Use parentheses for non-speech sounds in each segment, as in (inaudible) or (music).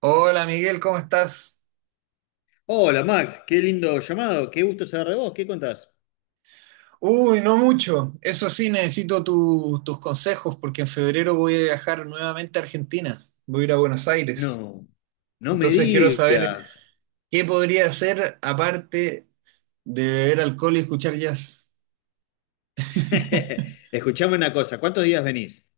Hola Miguel, ¿cómo estás? Hola Max, qué lindo llamado, qué gusto saber de vos, ¿qué contás? Uy, no mucho. Eso sí, necesito tus consejos porque en febrero voy a viajar nuevamente a Argentina. Voy a ir a Buenos Aires. No, no me Entonces quiero saber digas. qué podría hacer aparte de beber alcohol y escuchar jazz (laughs) Escuchame una cosa, ¿cuántos días venís?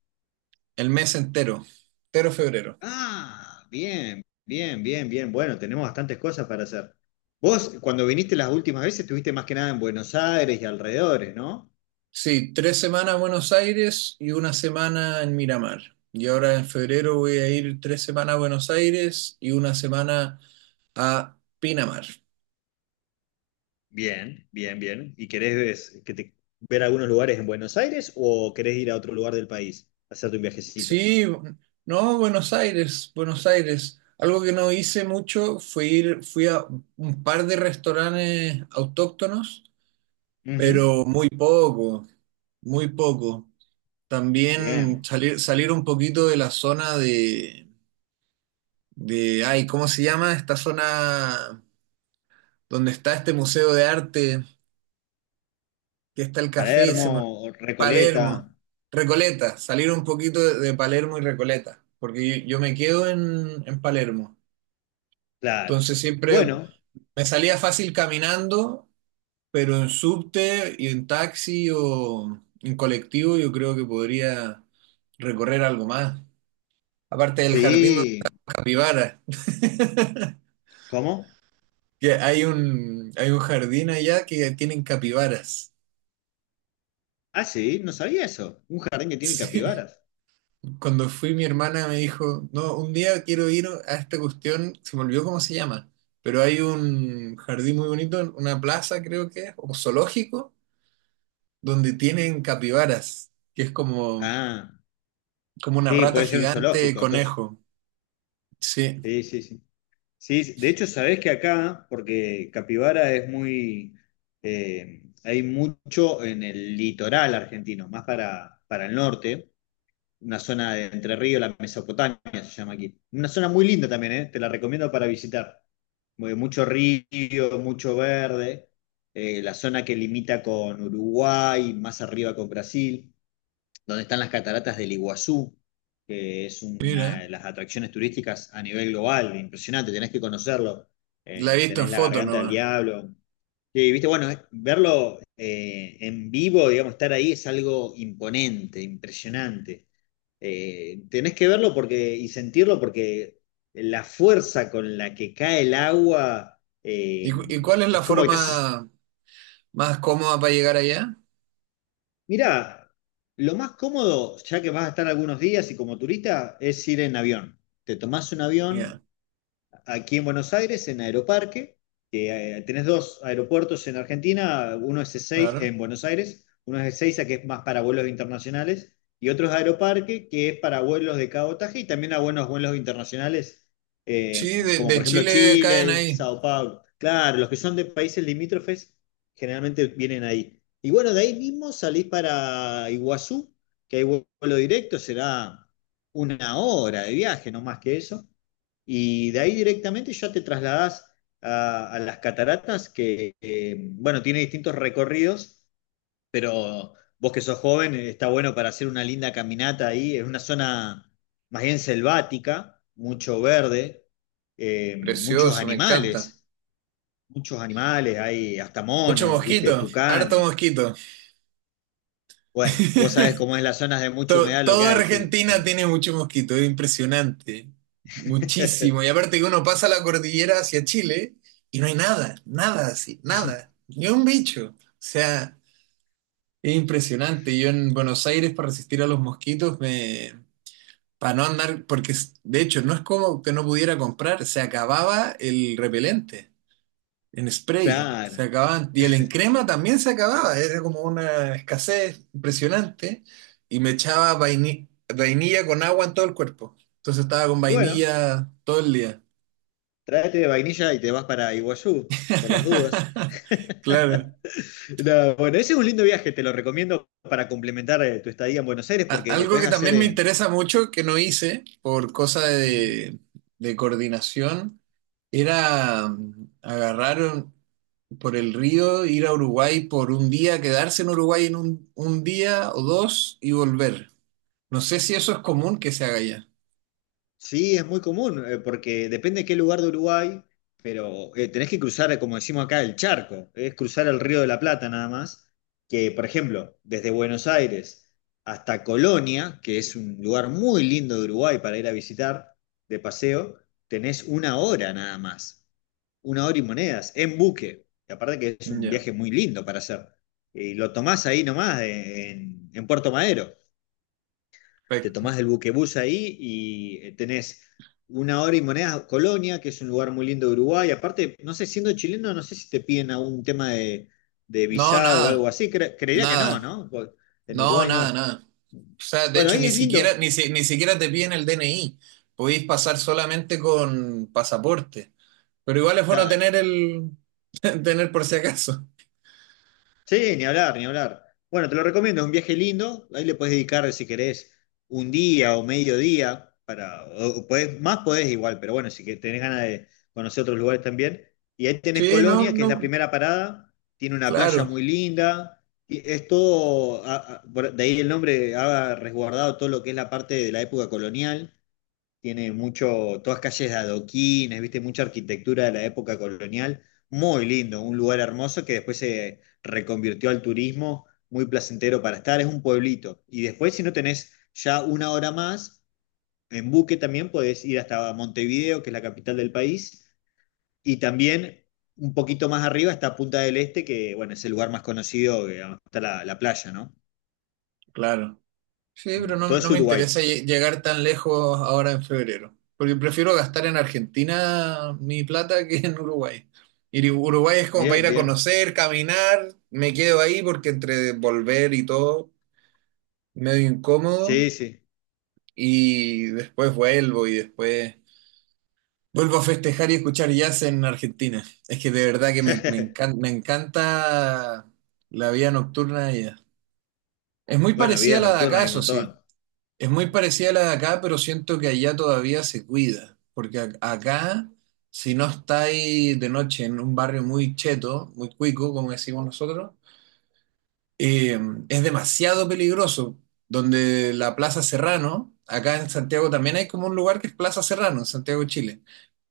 el mes entero, entero febrero. Ah, bien, bien, bien, bien. Bueno, tenemos bastantes cosas para hacer. Vos, cuando viniste las últimas veces, estuviste más que nada en Buenos Aires y alrededores, ¿no? Sí, tres semanas en Buenos Aires y una semana en Miramar. Y ahora en febrero voy a ir tres semanas a Buenos Aires y una semana a Pinamar. Bien, bien, bien. ¿Y querés ver algunos lugares en Buenos Aires o querés ir a otro lugar del país, hacerte un viajecito? Sí, no, Buenos Aires, Buenos Aires. Algo que no hice mucho fue fui a un par de restaurantes autóctonos, Ujú, pero muy poco, muy poco. También bien. Salir un poquito de la zona de, ay, ¿cómo se llama? Esta zona donde está este museo de arte, que está el café, Palermo, Recoleta. Palermo, Recoleta, salir un poquito de Palermo y Recoleta, porque yo me quedo en Palermo. Claro. Entonces siempre Bueno, me salía fácil caminando, pero en subte y en taxi o en colectivo yo creo que podría recorrer algo más. Aparte del jardín de sí. las capibaras, ¿Cómo? que hay un jardín allá que tienen capibaras. (laughs) Ah, sí, no sabía eso. Un jardín que tiene Sí. capibaras. Cuando fui mi hermana me dijo, no, un día quiero ir a esta cuestión, se me olvidó cómo se llama, pero hay un jardín muy bonito, una plaza creo que es, o zoológico donde tienen capibaras, que es Ah, como una sí, rata puede ser un gigante zoológico, entonces. conejo. Sí, Sí, sí, sí. Sí, sí. De hecho, sabés que acá, porque capibara es muy. Hay mucho en el litoral argentino, más para el norte. Una zona de Entre Ríos, la Mesopotamia se llama aquí. Una zona muy linda también, ¿eh? Te la recomiendo para visitar. Mucho río, mucho verde, la zona que limita con Uruguay, más arriba con Brasil, donde están las cataratas del Iguazú, que es mira, una de las atracciones turísticas a nivel global, impresionante, tenés que conocerlo. la he visto en Tenés la foto Garganta del nomás. Diablo. Sí, viste, bueno, verlo en vivo, digamos, estar ahí es algo imponente, impresionante. Tenés que verlo porque, y sentirlo porque la fuerza con la que cae el agua ¿Y, eh, y cuál es la es como que te haces. forma más cómoda para llegar allá? Mira, lo más cómodo, ya que vas a estar algunos días y como turista, es ir en avión. Te tomás un Ya, avión aquí en Buenos Aires, en Aeroparque, que tenés dos aeropuertos en Argentina, uno es Ezeiza, claro. en Buenos Aires, uno es Ezeiza, que es más para vuelos internacionales, y otro es Aeroparque, que es para vuelos de cabotaje y también a buenos vuelos internacionales, Sí, como por de ejemplo Chile caen Chile, ahí. Sao Paulo. Claro, los que son de países limítrofes generalmente vienen ahí. Y bueno, de ahí mismo salís para Iguazú, que hay vuelo directo, será una hora de viaje, no más que eso. Y de ahí directamente ya te trasladás a las cataratas, que, bueno, tiene distintos recorridos, pero vos que sos joven, está bueno para hacer una linda caminata ahí. Es una zona más bien selvática, mucho verde, eh, muchos Precioso, me encanta. animales, muchos animales, hay hasta Mucho monos, viste, mosquito, harto tucanes. mosquito. Bueno, vos sabés (laughs) cómo es las zonas de mucha humedad lo que Todo hay, sí, Argentina sí. tiene mucho mosquito, es impresionante. Muchísimo. Y (laughs) aparte que uno pasa la cordillera hacia Chile y no hay nada, nada así, nada. Ni un bicho. O sea, es impresionante. Yo en Buenos Aires para resistir a los mosquitos me... Para no andar, porque de hecho no es como que no pudiera comprar, se acababa el repelente en spray, se Claro. acababan, y el en crema también se acababa, era como una escasez impresionante, y me echaba vainilla con agua en todo el cuerpo, entonces estaba con Y bueno, vainilla todo el día. tráete de vainilla y te vas para Iguazú, por las dudas. (laughs) (laughs) Claro. No, bueno, ese es un lindo viaje, te lo recomiendo para complementar tu estadía en Buenos Aires porque lo Algo puedes que hacer también me en. interesa mucho, que no hice por cosa de coordinación, era por el río, ir a Uruguay por un día, quedarse en Uruguay en un día o dos y volver. No sé si eso es común que se haga ya. Sí, es muy común, porque depende de qué lugar de Uruguay, pero tenés que cruzar, como decimos acá, el charco, es cruzar el Río de la Plata nada más, que por ejemplo, desde Buenos Aires hasta Colonia, que es un lugar muy lindo de Uruguay para ir a visitar de paseo, tenés una hora nada más, una hora y monedas, en buque, y aparte que es un Ya. viaje muy lindo para hacer, y lo tomás ahí nomás, en Puerto Madero te Perfecto. tomás el buquebús ahí y tenés una hora y monedas a Colonia, que es un lugar muy lindo de Uruguay. Aparte, no sé, siendo chileno, no sé si te piden algún tema de No, visado o algo nada, así. Creería que no, nada. ¿no? Porque en No, Uruguay nada, no. nada. O sea, de Bueno, hecho, ahí ni es siquiera, lindo. ni, ni siquiera te piden el DNI. Podéis pasar solamente con pasaporte. Pero igual es bueno Claro. tener el. (laughs) Tener por si acaso. Sí, ni hablar, ni hablar. Bueno, te lo recomiendo, es un viaje lindo. Ahí le puedes dedicar, si querés, un día o medio día. Para, o más podés igual, pero bueno, si que tenés ganas de conocer otros lugares también. Y ahí tenés Sí, no, Colonia, que es la no, primera parada. Tiene una playa claro, muy linda. Y es todo, de ahí el nombre ha resguardado todo lo que es la parte de la época colonial. Tiene mucho, todas calles de adoquines, viste, mucha arquitectura de la época colonial, muy lindo, un lugar hermoso que después se reconvirtió al turismo, muy placentero para estar, es un pueblito. Y después, si no tenés ya una hora más, en buque también podés ir hasta Montevideo, que es la capital del país, y también un poquito más arriba está Punta del Este, que bueno, es el lugar más conocido, que digamos, está la playa, ¿no? claro. Sí, pero Mm, no, todo es no me Uruguay. interesa llegar tan lejos ahora en febrero. Porque prefiero gastar en Argentina mi plata que en Uruguay. Y Uruguay es como para Bien, ir a bien. conocer, caminar, me quedo ahí porque entre volver y todo, medio incómodo. Sí, sí. Y después vuelvo y después vuelvo a festejar y escuchar jazz en Argentina. Es que de verdad que (laughs) me encanta la vida nocturna de allá. Es muy Bueno, parecida a vida la de nocturna acá, hay un eso sí. montón. Es muy parecida a la de acá, pero siento que allá todavía se cuida. Porque acá, si no estáis de noche en un barrio muy cheto, muy cuico, como decimos nosotros, eh, es demasiado peligroso. Donde la Plaza Serrano, acá en Santiago también hay como un lugar que es Plaza Serrano, en Santiago, Chile.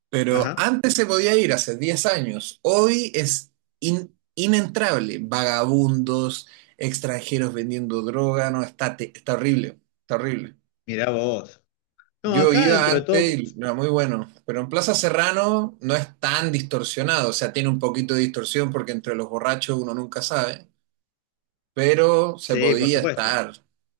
Pero Ajá, antes se podía ir, hace 10 años. Hoy es inentrable. Vagabundos, extranjeros vendiendo droga, no, está horrible, está horrible. mirá vos. No, Yo acá iba dentro de antes todo, y era muy bueno, pero en Plaza Serrano no es tan distorsionado, o sea, tiene un poquito de distorsión porque entre los borrachos uno nunca sabe, pero se sí, por podía supuesto. estar,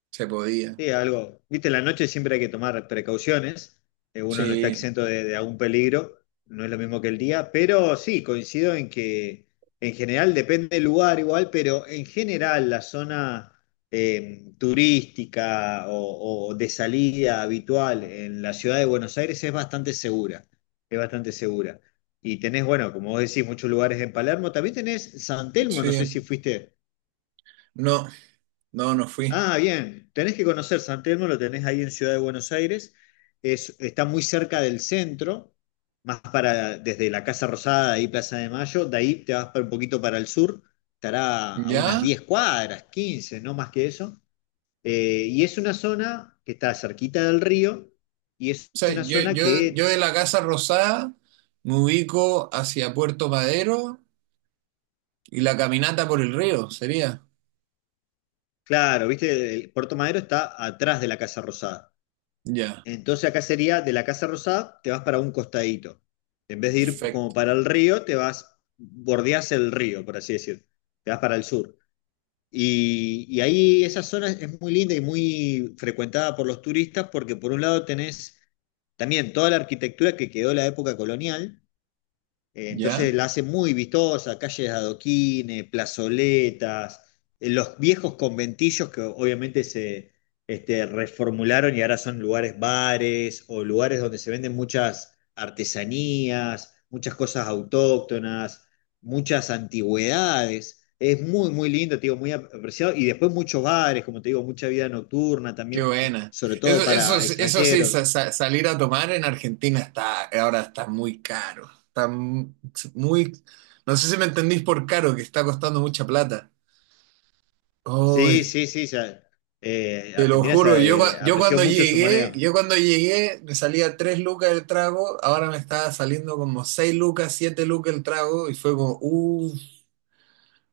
se podía. Sí, algo. Viste, en la noche siempre hay que tomar precauciones. Uno no está Sí, exento de algún peligro. No es lo mismo que el día. Pero sí, coincido en que en general depende del lugar igual, pero en general la zona turística o de salida habitual en la ciudad de Buenos Aires es bastante segura. Es bastante segura. Y tenés, bueno, como vos decís, muchos lugares en Palermo. También tenés San Telmo, no sé si sí. fuiste. No, no, no fui. Ah, bien. Tenés que conocer San Telmo, lo tenés ahí en Ciudad de Buenos Aires. Está muy cerca del centro, más para desde la Casa Rosada, ahí Plaza de Mayo. De ahí te vas para un poquito para el sur. Estará a unas ¿Ya? 10 cuadras, 15, no más que eso. Y es una zona que está cerquita del río y es O sea, una zona yo que, de la Casa Rosada me ubico hacia Puerto Madero y la caminata por el río sería. claro, viste, el Puerto Madero está atrás de la Casa Rosada. Ya, Entonces acá sería de la Casa Rosada, te vas para un costadito. En vez de ir como perfecto. para el río, te vas, bordeas el río, por así decir. Te vas para el sur. Y ahí esa zona es muy linda y muy frecuentada por los turistas porque por un lado tenés también toda la arquitectura que quedó de la época colonial, ¿Ya? entonces la hace muy vistosa, calles de adoquines, plazoletas, los viejos conventillos que obviamente se reformularon y ahora son lugares bares o lugares donde se venden muchas artesanías, muchas cosas autóctonas, muchas antigüedades. Es muy, muy lindo, te digo, muy apreciado. Y después muchos bares, como te digo, mucha vida nocturna Qué también, buena. sobre Eso, todo para eso sí, extranjeros. Salir a tomar en Argentina está, ahora está muy caro. Está muy, no sé si me entendís por caro, que está costando mucha plata. Sí, Uy. sí, sí. Te lo Argentina juro, se apreció mucho su moneda. yo cuando llegué me salía 3 lucas el trago, ahora me estaba saliendo como 6 lucas, 7 lucas el trago y fue como,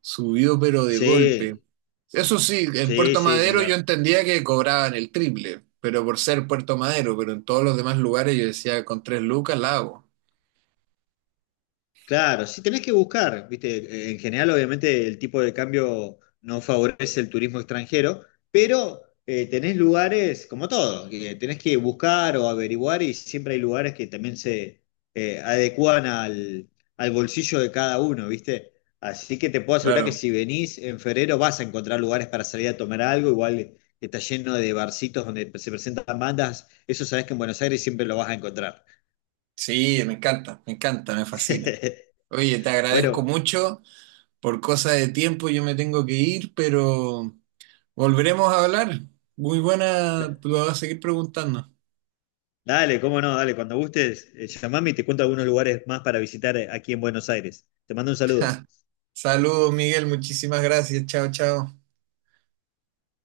subió pero de golpe. Sí, Eso sí, en sí, Puerto sí, ni Madero yo hablar. entendía que cobraban el triple, pero por ser Puerto Madero, pero en todos los demás lugares yo decía, con 3 lucas la hago. Claro, sí tenés que buscar, viste, en general obviamente el tipo de cambio no favorece el turismo extranjero, pero tenés lugares como todo, que tenés que buscar o averiguar y siempre hay lugares que también se adecúan al bolsillo de cada uno, viste. Así que te puedo asegurar que Claro. si venís en febrero vas a encontrar lugares para salir a tomar algo, igual está lleno de barcitos donde se presentan bandas, eso sabés que en Buenos Aires siempre lo vas a encontrar. Sí, me encanta, me encanta, me fascina. (laughs) Oye, te agradezco Bueno. mucho, por cosa de tiempo yo me tengo que ir, pero... Volveremos a hablar. Muy buena, tú lo vas a seguir preguntando. Dale, cómo no, dale, cuando gustes, llamame y te cuento algunos lugares más para visitar aquí en Buenos Aires. Te mando un saludo. (laughs) Saludos, Miguel, muchísimas gracias. Chao, chao.